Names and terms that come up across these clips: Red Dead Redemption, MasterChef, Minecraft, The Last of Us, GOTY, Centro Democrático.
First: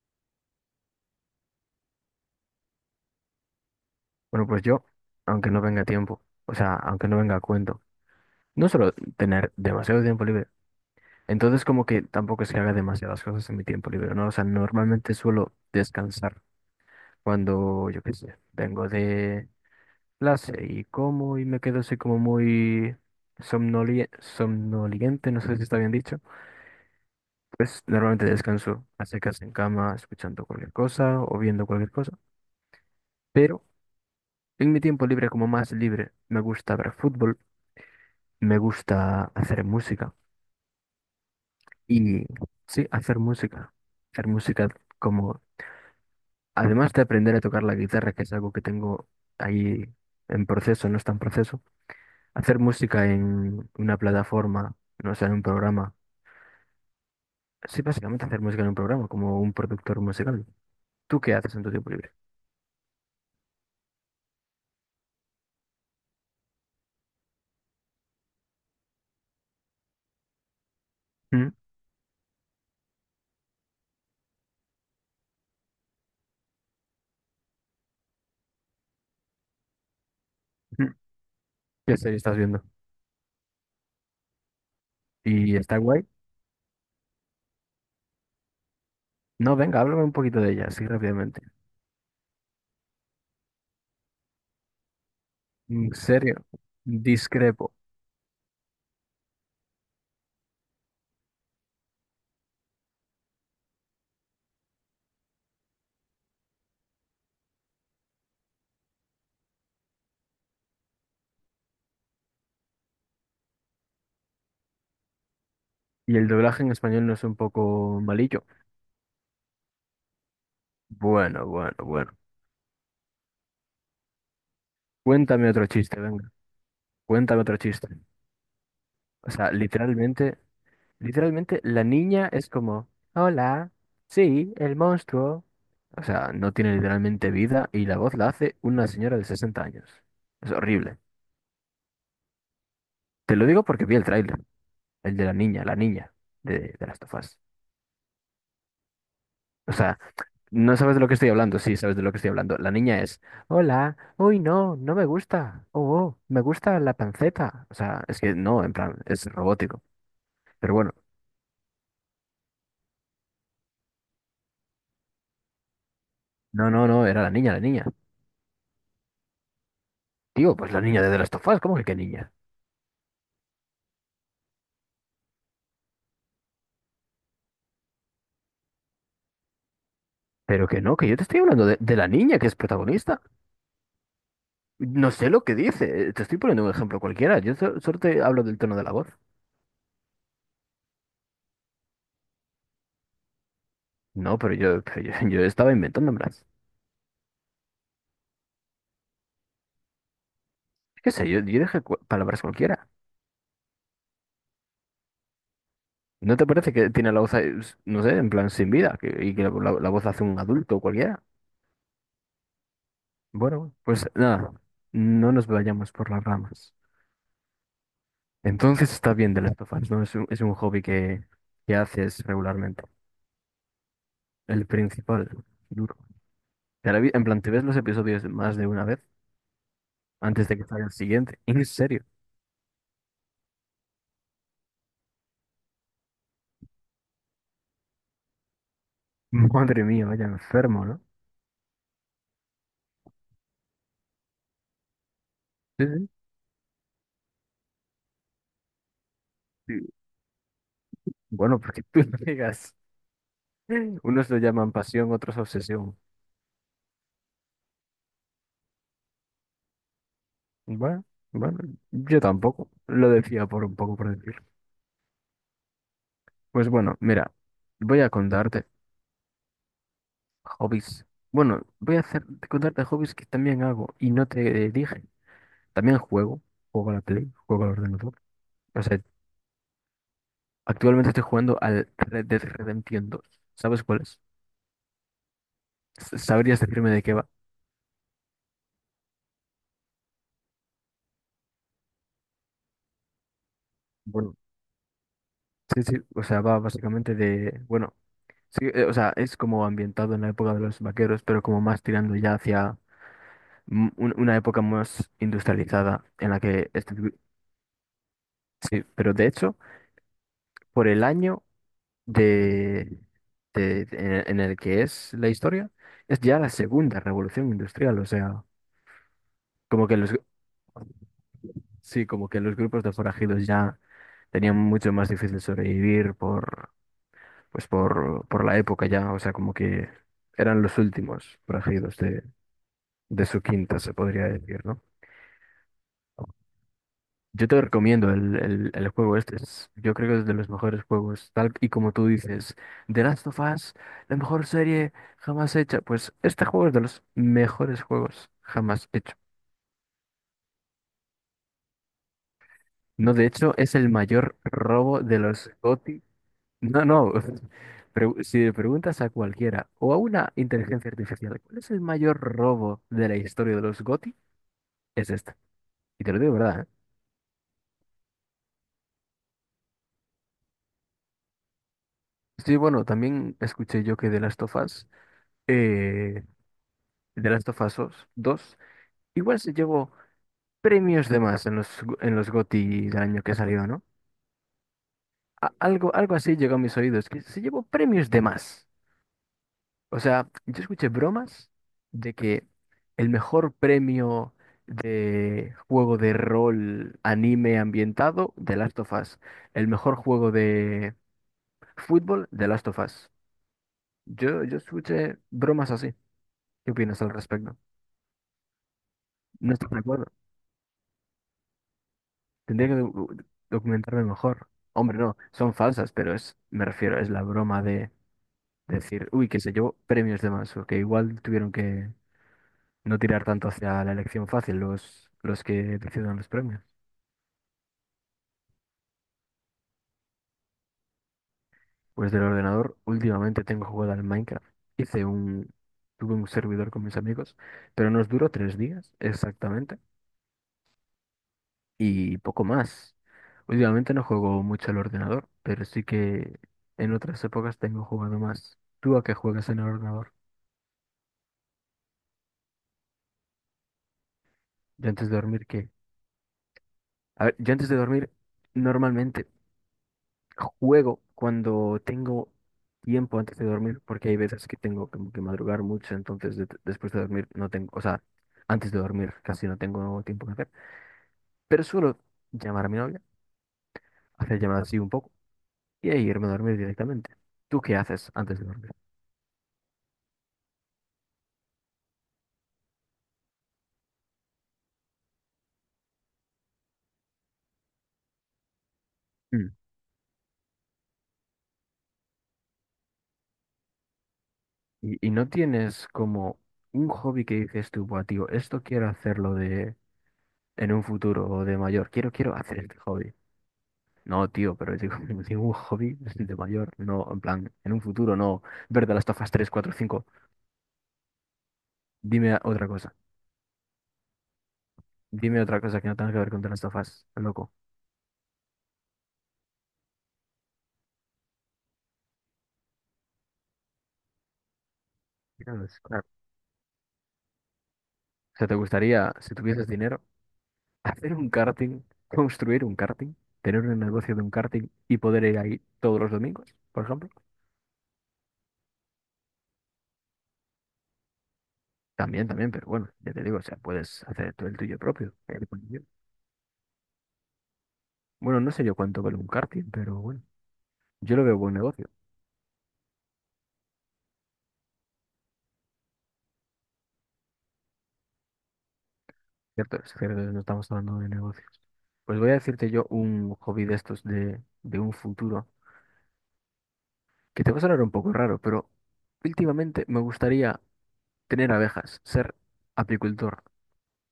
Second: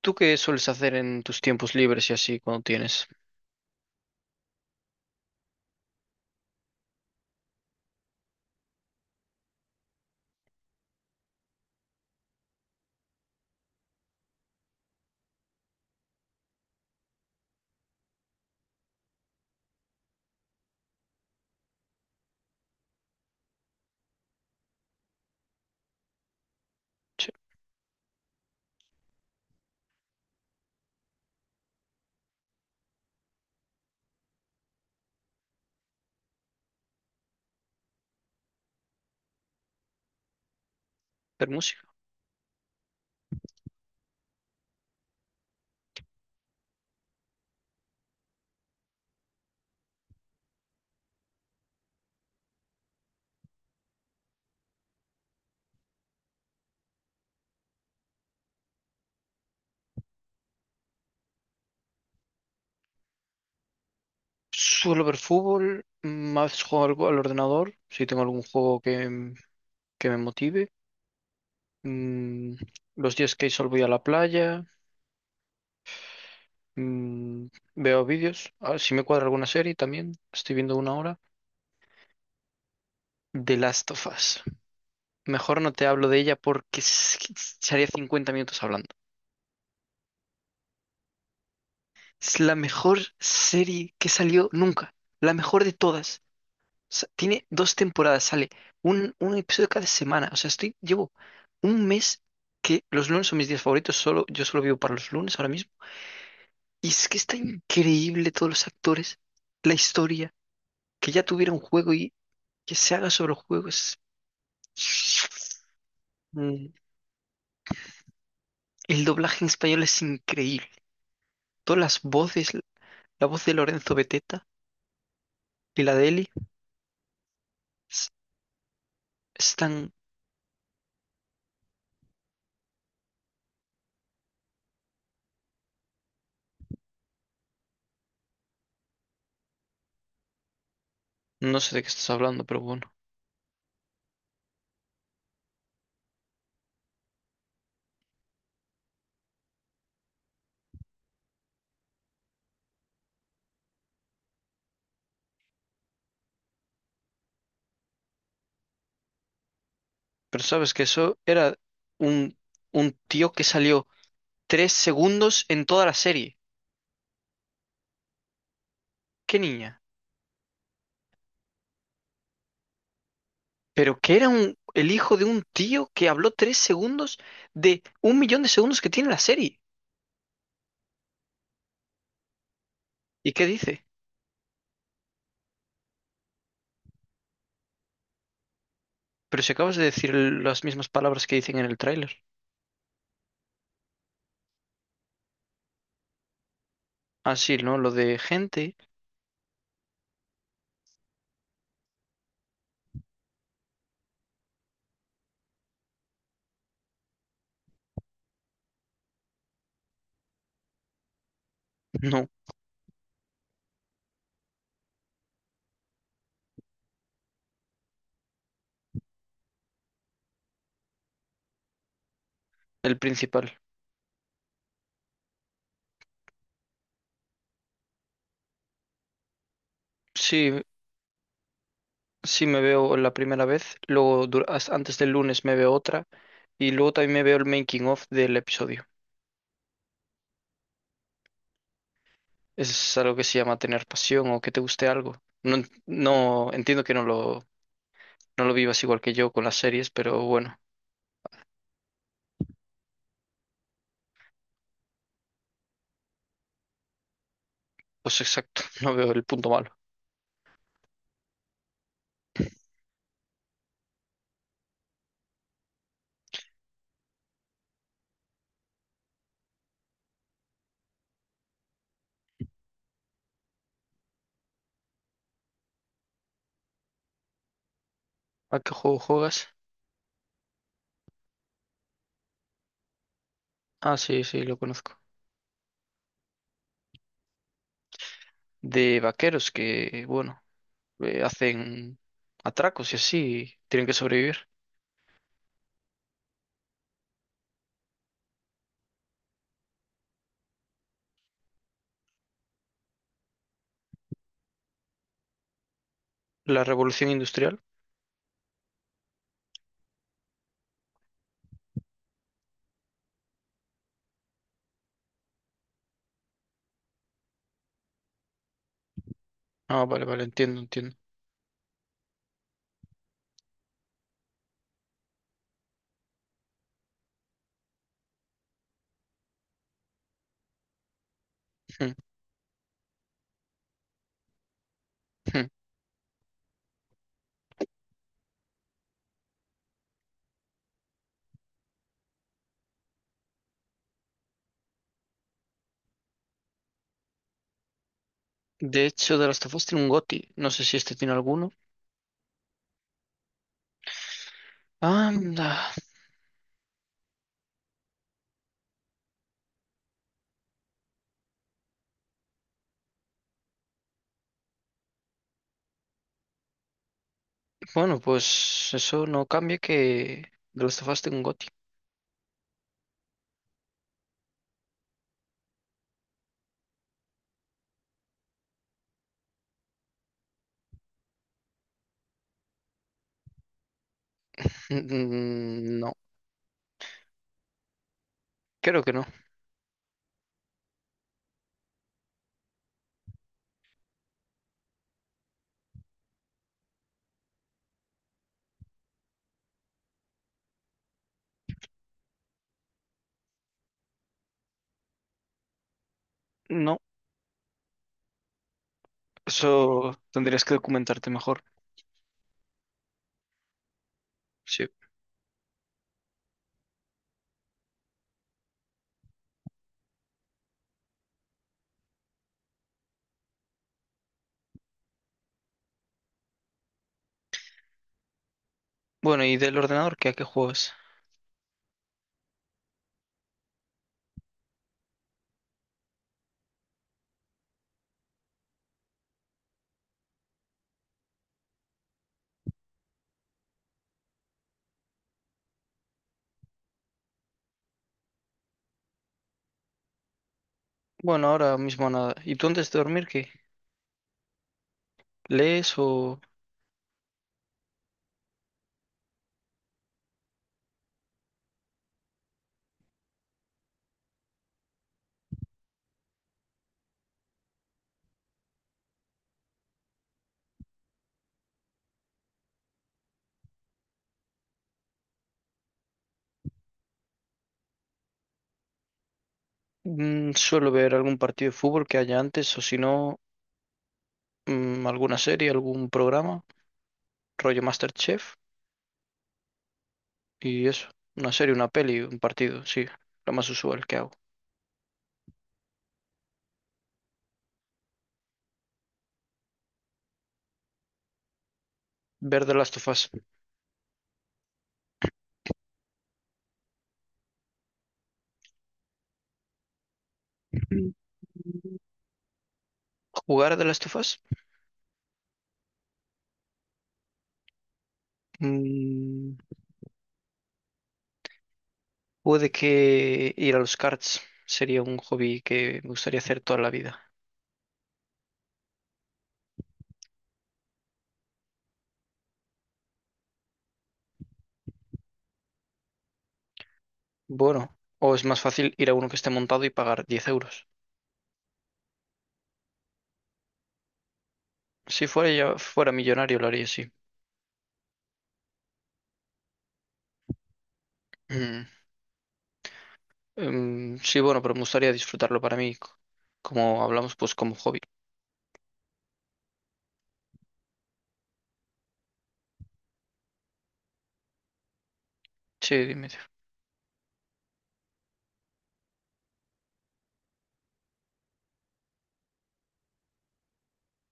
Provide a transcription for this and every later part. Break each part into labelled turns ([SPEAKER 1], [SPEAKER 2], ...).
[SPEAKER 1] ¿Tú qué sueles hacer en tus tiempos libres y así cuando tienes?
[SPEAKER 2] Bueno, pues yo, aunque no venga tiempo, o sea, aunque no venga a cuento, no suelo tener demasiado tiempo libre. Entonces, como que tampoco es que haga demasiadas cosas en mi tiempo libre, ¿no? O sea, normalmente suelo descansar cuando, yo qué sé, vengo de clase y como y me quedo así como muy somnoliente, no sé si está bien dicho.
[SPEAKER 1] Sí,
[SPEAKER 2] Pues normalmente descanso a secas en cama, escuchando cualquier cosa o viendo cualquier cosa. Pero en mi tiempo libre, como más libre, me gusta ver fútbol. Me gusta hacer música
[SPEAKER 1] ver música.
[SPEAKER 2] y sí, hacer música. Hacer música como, además de aprender a tocar la guitarra, que es algo que tengo ahí en proceso, no está en proceso, hacer música en una plataforma, no sé, en un programa. Sí, básicamente hacer música en un programa, como un productor musical. ¿Tú qué haces en tu tiempo libre?
[SPEAKER 1] Suelo ver fútbol, mm, a veces juego algo al ordenador, si tengo algún juego que, que me motive.
[SPEAKER 2] ¿Mm?
[SPEAKER 1] Mm, los días que hay sol voy a la playa, mm, veo vídeos, a ver si me cuadra alguna serie también, estoy viendo
[SPEAKER 2] ¿Mm?
[SPEAKER 1] una hora.
[SPEAKER 2] ¿Qué serie estás viendo?
[SPEAKER 1] The Last of Us.
[SPEAKER 2] ¿Y
[SPEAKER 1] Mejor no
[SPEAKER 2] está
[SPEAKER 1] te
[SPEAKER 2] guay?
[SPEAKER 1] hablo de ella porque es que estaría 50 minutos hablando.
[SPEAKER 2] No, venga, háblame un poquito de ella, así rápidamente.
[SPEAKER 1] Es la mejor serie que salió nunca, la mejor de
[SPEAKER 2] En
[SPEAKER 1] todas.
[SPEAKER 2] serio,
[SPEAKER 1] Sea, tiene
[SPEAKER 2] discrepo.
[SPEAKER 1] dos temporadas, sale un episodio cada semana. O sea, estoy, llevo un mes que los lunes son mis días favoritos, solo, yo solo vivo para los lunes ahora mismo. Y es que está increíble todos los actores, la historia, que ya tuviera un juego y que se haga sobre el juego. Es...
[SPEAKER 2] ¿Y el doblaje en
[SPEAKER 1] Mm,
[SPEAKER 2] español no es un poco malillo?
[SPEAKER 1] el doblaje en español es increíble.
[SPEAKER 2] Bueno, bueno,
[SPEAKER 1] Todas las
[SPEAKER 2] bueno.
[SPEAKER 1] voces, la voz de Lorenzo Beteta
[SPEAKER 2] Cuéntame otro
[SPEAKER 1] y la
[SPEAKER 2] chiste,
[SPEAKER 1] de Eli,
[SPEAKER 2] venga. Cuéntame otro chiste.
[SPEAKER 1] es-
[SPEAKER 2] O sea,
[SPEAKER 1] están...
[SPEAKER 2] literalmente, literalmente la niña es como, hola, sí, el monstruo. O sea, no tiene literalmente vida y la voz la hace una señora de 60 años. Es horrible.
[SPEAKER 1] No sé de qué estás hablando, pero bueno.
[SPEAKER 2] Te lo digo porque vi el tráiler, el de la niña de Last of Us. O sea, no sabes de lo que estoy hablando, sí, sabes de lo que estoy hablando. La niña es, hola, uy, no, no me gusta. Oh, oh, me gusta la panceta. O sea, es que no, en plan, es robótico.
[SPEAKER 1] Pero sabes
[SPEAKER 2] Pero
[SPEAKER 1] que
[SPEAKER 2] bueno,
[SPEAKER 1] eso era un, un tío que salió tres segundos en toda la serie.
[SPEAKER 2] no, no, no, era la niña, la niña.
[SPEAKER 1] ¿Qué niña?
[SPEAKER 2] Digo, pues la niña de The Last of Us, ¿cómo que qué niña?
[SPEAKER 1] Pero que era un, el hijo de un tío que habló tres segundos de un millón de segundos que tiene la serie.
[SPEAKER 2] Pero que no, que yo te estoy hablando de la niña que es protagonista.
[SPEAKER 1] ¿Y qué dice?
[SPEAKER 2] No sé lo que dice, te estoy poniendo un ejemplo cualquiera, yo solo te hablo del tono de la voz.
[SPEAKER 1] Pero si acabas de decir las mismas palabras que dicen en el tráiler.
[SPEAKER 2] No, pero yo, yo estaba inventándomelas.
[SPEAKER 1] Ah, sí, ¿no? Lo de gente.
[SPEAKER 2] Qué sé, yo dije palabras cualquiera. ¿No te parece que tiene la voz, ahí, no sé, en plan sin vida, y que la voz hace un adulto cualquiera?
[SPEAKER 1] No,
[SPEAKER 2] Bueno, pues nada, no nos vayamos por las ramas. Entonces está bien de Last of Us, ¿no? Es un hobby que haces regularmente.
[SPEAKER 1] el principal.
[SPEAKER 2] El principal, duro. En plan, te ves los episodios más de una vez antes
[SPEAKER 1] Sí,
[SPEAKER 2] de que salga el siguiente. En serio.
[SPEAKER 1] sí me veo la primera vez, luego antes del lunes me veo otra y luego también me veo el making of del episodio.
[SPEAKER 2] Madre mía, vaya enfermo, ¿no?
[SPEAKER 1] Es algo que se llama tener pasión o que te guste algo. No,
[SPEAKER 2] Sí, sí,
[SPEAKER 1] no entiendo que no lo. No lo vivas igual que yo con las
[SPEAKER 2] sí.
[SPEAKER 1] series, pero bueno,
[SPEAKER 2] Bueno, porque tú no digas. Unos lo llaman pasión, otros obsesión.
[SPEAKER 1] pues exacto, no veo el punto malo.
[SPEAKER 2] Bueno, bueno, yo tampoco. Lo decía por un poco por decir. Pues bueno, mira, voy a contarte hobbies. Bueno, voy a hacer, contarte hobbies que también hago y no te dije. También juego a la Play, juego al ordenador.
[SPEAKER 1] ¿A qué
[SPEAKER 2] O
[SPEAKER 1] juego
[SPEAKER 2] sea,
[SPEAKER 1] juegas?
[SPEAKER 2] actualmente estoy jugando al Red Dead Redemption dos. ¿Sabes
[SPEAKER 1] Ah,
[SPEAKER 2] cuál es?
[SPEAKER 1] sí, sí, lo conozco.
[SPEAKER 2] ¿Sabrías decirme de qué va?
[SPEAKER 1] De vaqueros que, bueno, hacen atracos y así, tienen que
[SPEAKER 2] Bueno,
[SPEAKER 1] sobrevivir.
[SPEAKER 2] sí, sí, o sea, va básicamente de, bueno, sí, o sea, es como ambientado en la época de los vaqueros, pero como más tirando ya hacia una época más industrializada en la
[SPEAKER 1] La
[SPEAKER 2] que, este tipo-
[SPEAKER 1] revolución industrial.
[SPEAKER 2] sí, pero de hecho, por el año de, en el que es la historia, es ya la segunda revolución industrial, o sea,
[SPEAKER 1] Ah,
[SPEAKER 2] como que
[SPEAKER 1] vale,
[SPEAKER 2] los,
[SPEAKER 1] vale, entiendo, entiendo.
[SPEAKER 2] sí, como que los grupos de forajidos ya tenían mucho más difícil sobrevivir por la época ya, o sea, como que eran los últimos forajidos de su quinta, se podría decir, ¿no?
[SPEAKER 1] Hmm, hmm.
[SPEAKER 2] Yo te recomiendo el juego este, yo creo que es de los mejores juegos, tal y como tú dices, The Last of Us, la mejor serie jamás hecha, pues este juego es de los mejores juegos
[SPEAKER 1] De
[SPEAKER 2] jamás hecho.
[SPEAKER 1] hecho, The Last of Us tiene un GOTY. No sé si este tiene alguno.
[SPEAKER 2] No, de hecho, es el mayor robo de los
[SPEAKER 1] Anda.
[SPEAKER 2] GOTY. No, no. Si le preguntas a cualquiera o a una inteligencia artificial, ¿cuál es el mayor robo de la historia de los GOTY? Es este. Y te lo digo de verdad, ¿eh?
[SPEAKER 1] Bueno, pues eso no cambia que The Last of Us tiene un GOTY.
[SPEAKER 2] Sí, bueno, también escuché yo que de las of Us, eh, The Last of Us igual se llevó premios de más en los GOTY del año que salió, ¿no? A-
[SPEAKER 1] Mm, no,
[SPEAKER 2] algo, algo así llegó a mis oídos, que se llevó premios de más.
[SPEAKER 1] creo que no.
[SPEAKER 2] O sea, yo escuché bromas de que el mejor premio de juego de rol anime ambientado, The Last of Us. El mejor juego de fútbol, The Last of Us. Yo escuché bromas así. ¿Qué
[SPEAKER 1] No,
[SPEAKER 2] opinas al respecto? No estoy de
[SPEAKER 1] eso
[SPEAKER 2] acuerdo.
[SPEAKER 1] tendrías que documentarte mejor.
[SPEAKER 2] Tendría que documentarme mejor.
[SPEAKER 1] Sí.
[SPEAKER 2] Hombre, no, son falsas, pero es, me refiero, es la broma de decir, uy, que se llevó premios de más, o que igual tuvieron que no tirar tanto hacia la elección fácil, los que deciden los premios.
[SPEAKER 1] Bueno, ¿y del ordenador qué? ¿A qué juegas?
[SPEAKER 2] Pues del ordenador, últimamente tengo jugado al Minecraft. Hice un, tuve un servidor con mis amigos, pero nos duró 3 días exactamente y poco más. Últimamente no juego mucho al ordenador, pero sí que en otras épocas tengo jugado más. ¿Tú a qué juegas en el ordenador?
[SPEAKER 1] Bueno, ahora mismo nada. ¿Y tú antes de dormir qué?
[SPEAKER 2] Yo antes de dormir, ¿qué?
[SPEAKER 1] ¿Lees o
[SPEAKER 2] A ver, yo antes de dormir, normalmente juego cuando tengo tiempo antes de dormir, porque hay veces que tengo como que madrugar mucho, entonces después de dormir no tengo, o sea, antes de dormir casi no tengo tiempo que hacer, pero suelo llamar a mi novia, hacer llamadas así un poco y ahí irme a dormir directamente. ¿Tú qué haces antes de dormir?
[SPEAKER 1] mm, suelo ver algún partido de fútbol que haya antes o si no, mm, alguna serie, algún programa, rollo MasterChef
[SPEAKER 2] Mm.
[SPEAKER 1] y eso? Una serie, una peli, un partido, sí, lo más usual que hago.
[SPEAKER 2] Y no tienes como un hobby que dices tú, "Buah, tío, esto quiero hacerlo de en un futuro o de mayor, quiero,
[SPEAKER 1] Ver The
[SPEAKER 2] hacer
[SPEAKER 1] Last
[SPEAKER 2] este
[SPEAKER 1] of Us.
[SPEAKER 2] hobby. No, tío, pero digo, ningún hobby de mayor, no, en plan, en un futuro, no. Ver de las tofas 3, 4, 5. Dime otra cosa.
[SPEAKER 1] ¿Jugar de las tofas
[SPEAKER 2] Dime otra cosa que no tenga que ver con de las tofas, loco.
[SPEAKER 1] puede que ir a los karts sería un hobby
[SPEAKER 2] Dios,
[SPEAKER 1] que me
[SPEAKER 2] claro.
[SPEAKER 1] gustaría hacer toda la vida.
[SPEAKER 2] O sea, ¿te gustaría, si tuvieses dinero, hacer un karting, construir un karting, tener un negocio de un karting y poder ir ahí todos los domingos, por ejemplo?
[SPEAKER 1] Bueno, o es más fácil ir a uno que esté montado y pagar 10 euros.
[SPEAKER 2] También, también, pero bueno, ya te digo, o sea, puedes hacer tú el tuyo
[SPEAKER 1] Si
[SPEAKER 2] propio.
[SPEAKER 1] fuera
[SPEAKER 2] El
[SPEAKER 1] yo,
[SPEAKER 2] tuyo.
[SPEAKER 1] fuera millonario lo haría, sí.
[SPEAKER 2] Bueno, no sé yo cuánto vale un karting, pero bueno, yo lo veo buen negocio.
[SPEAKER 1] Mm, sí, bueno, pero me gustaría disfrutarlo para mí, como hablamos, pues como hobby.
[SPEAKER 2] Cierto, es cierto, no estamos hablando de negocios. Pues voy a decirte yo un hobby de estos de un futuro,
[SPEAKER 1] Sí, dime.
[SPEAKER 2] que te va a sonar un poco raro, pero últimamente me gustaría tener abejas, ser apicultor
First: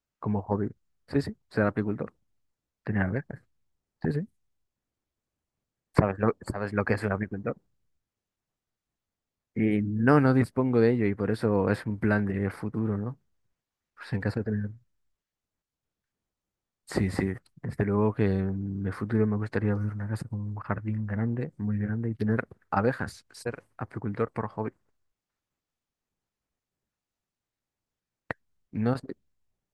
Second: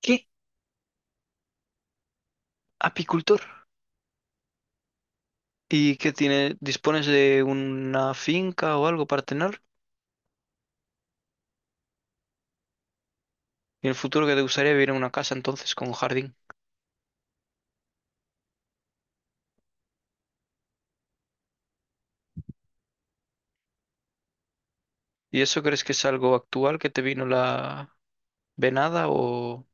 [SPEAKER 1] ¿Qué?
[SPEAKER 2] como hobby. Sí, sí, ser apicultor, tener abejas.
[SPEAKER 1] ¿Apicultor?
[SPEAKER 2] Sí, sí.
[SPEAKER 1] ¿Y qué
[SPEAKER 2] ¿Sabes lo,
[SPEAKER 1] tiene?
[SPEAKER 2] sabes lo que es
[SPEAKER 1] ¿Dispones
[SPEAKER 2] un
[SPEAKER 1] de
[SPEAKER 2] apicultor?
[SPEAKER 1] una finca o algo para tener?
[SPEAKER 2] Y no, no dispongo de ello y por eso es un plan de futuro, ¿no?
[SPEAKER 1] ¿Y en el
[SPEAKER 2] Pues en
[SPEAKER 1] futuro que
[SPEAKER 2] caso
[SPEAKER 1] te
[SPEAKER 2] de tener...
[SPEAKER 1] gustaría vivir en una casa entonces con jardín?
[SPEAKER 2] Sí, sí, desde luego que en el futuro me gustaría ver una casa con un jardín grande, muy grande y tener abejas, ser apicultor por hobby.
[SPEAKER 1] ¿Y eso crees que es algo actual que te vino la
[SPEAKER 2] No
[SPEAKER 1] venada
[SPEAKER 2] sé,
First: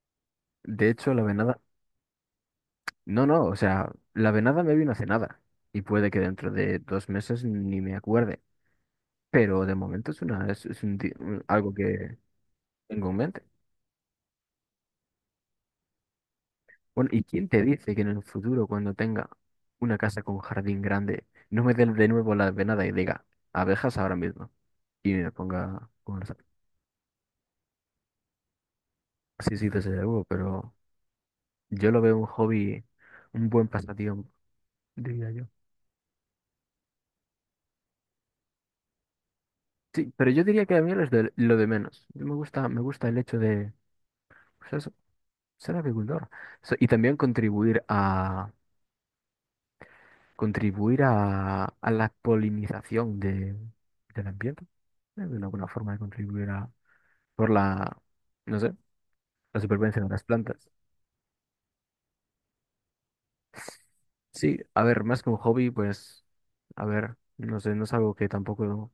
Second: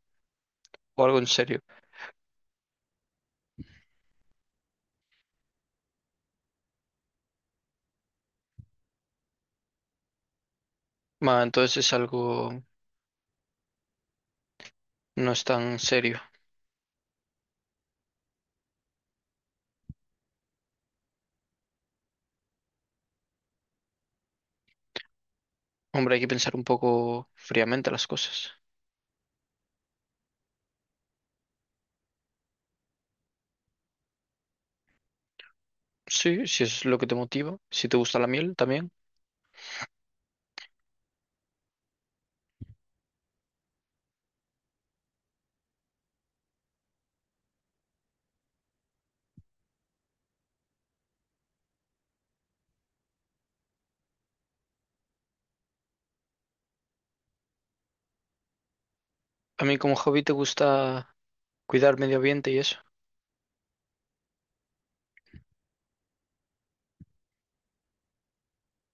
[SPEAKER 2] de
[SPEAKER 1] o
[SPEAKER 2] hecho
[SPEAKER 1] algo
[SPEAKER 2] la
[SPEAKER 1] en serio?
[SPEAKER 2] venada, no, no, o sea, la venada me vino hace nada y puede que dentro de 2 meses ni me acuerde, pero de momento es una, es, es un di-
[SPEAKER 1] Ma,
[SPEAKER 2] un- algo
[SPEAKER 1] entonces es
[SPEAKER 2] que
[SPEAKER 1] algo
[SPEAKER 2] tengo en mente.
[SPEAKER 1] no es tan serio.
[SPEAKER 2] Bueno, ¿y quién te dice que en el futuro cuando tenga una casa con jardín grande no me dé de nuevo la venada y diga abejas ahora mismo y me ponga
[SPEAKER 1] Hombre, hay
[SPEAKER 2] con
[SPEAKER 1] que
[SPEAKER 2] los
[SPEAKER 1] pensar un poco fríamente las cosas.
[SPEAKER 2] sí, sí, desde luego, pero yo lo veo un hobby, un buen pasatiempo, diría yo.
[SPEAKER 1] Sí, si es lo que te motiva, si te gusta la miel también.
[SPEAKER 2] Sí, pero yo diría que a mí lo es lo de menos. Me gusta el hecho de, pues eso, ser agricultor. Y también contribuir a la polinización del ambiente. Es una buena forma de contribuir a, por la, no sé, la
[SPEAKER 1] A mí como
[SPEAKER 2] supervivencia de
[SPEAKER 1] hobby
[SPEAKER 2] las
[SPEAKER 1] te
[SPEAKER 2] plantas.
[SPEAKER 1] gusta cuidar medio ambiente y eso.
[SPEAKER 2] Sí, a ver, más que un hobby, pues, a ver, no sé, no es algo que tampoco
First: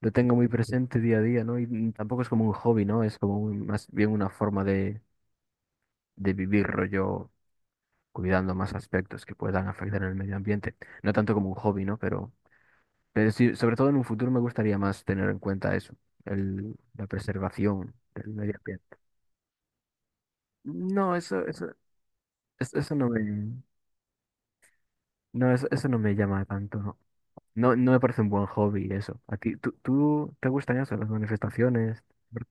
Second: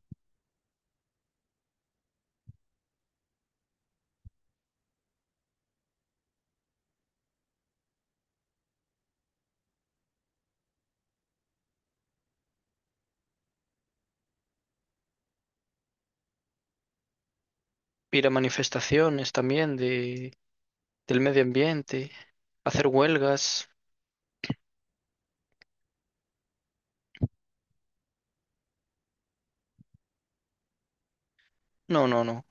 [SPEAKER 2] lo tengo muy presente día a día, ¿no? Y tampoco es como un hobby, ¿no? Es como más bien una forma de vivir rollo, cuidando más aspectos que puedan afectar el medio ambiente. No tanto como un hobby, ¿no? Pero sí, sobre todo en un futuro me gustaría más tener en cuenta eso, la preservación
[SPEAKER 1] Ir
[SPEAKER 2] del
[SPEAKER 1] a
[SPEAKER 2] medio ambiente.
[SPEAKER 1] manifestaciones también de,
[SPEAKER 2] No,
[SPEAKER 1] del medio
[SPEAKER 2] eso,
[SPEAKER 1] ambiente, hacer
[SPEAKER 2] eso, no me,
[SPEAKER 1] huelgas.
[SPEAKER 2] no, eso no me llama tanto, ¿no? No, no me parece un buen hobby eso. ¿A ti, tú te gustan eso, las manifestaciones?
[SPEAKER 1] No, no, no.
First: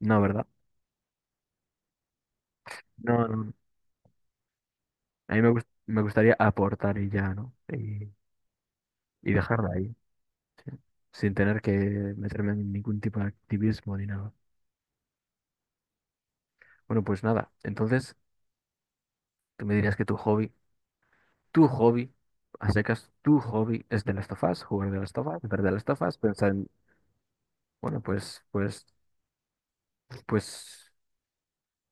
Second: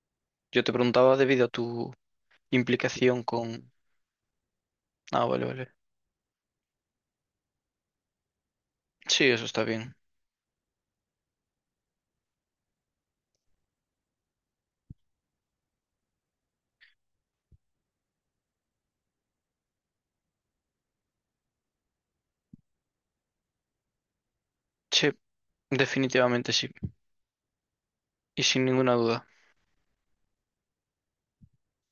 [SPEAKER 2] No, ¿verdad?
[SPEAKER 1] Yo te preguntaba debido a tu implicación
[SPEAKER 2] No, no, no.
[SPEAKER 1] con... Ah,
[SPEAKER 2] A mí
[SPEAKER 1] vale,
[SPEAKER 2] me, gust-
[SPEAKER 1] vale.
[SPEAKER 2] me gustaría aportar y ya, ¿no? Y,
[SPEAKER 1] Sí,
[SPEAKER 2] y
[SPEAKER 1] eso está
[SPEAKER 2] dejarla ahí,
[SPEAKER 1] bien.
[SPEAKER 2] sin tener que meterme en ningún tipo de activismo ni nada. Bueno, pues nada. Entonces, tú me dirías que tu hobby, a secas, tu hobby es de las tofas, jugar de
[SPEAKER 1] Sí,
[SPEAKER 2] las tofas, ver de las tofas, pensar
[SPEAKER 1] definitivamente
[SPEAKER 2] en,
[SPEAKER 1] sí.
[SPEAKER 2] bueno, pues,
[SPEAKER 1] Y sin
[SPEAKER 2] pues,
[SPEAKER 1] ninguna duda.
[SPEAKER 2] pues,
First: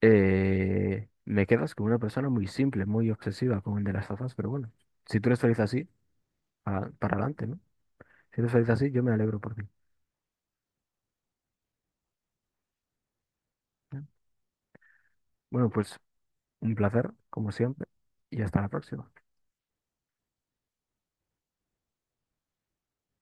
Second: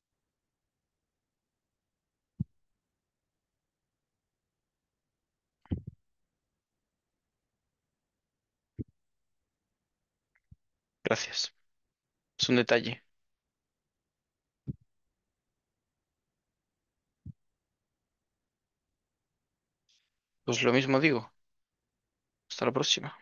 [SPEAKER 2] me quedas como una persona muy simple, muy obsesiva con el de las tofas, pero bueno, si tú eres feliz así, para, adelante, ¿no? Si eres feliz así, yo me alegro por ti.
[SPEAKER 1] Gracias. Es un detalle.
[SPEAKER 2] ¿No? Bueno, pues Un placer, como siempre, y hasta la próxima. Adiós.
[SPEAKER 1] Pues lo mismo digo. Hasta la próxima.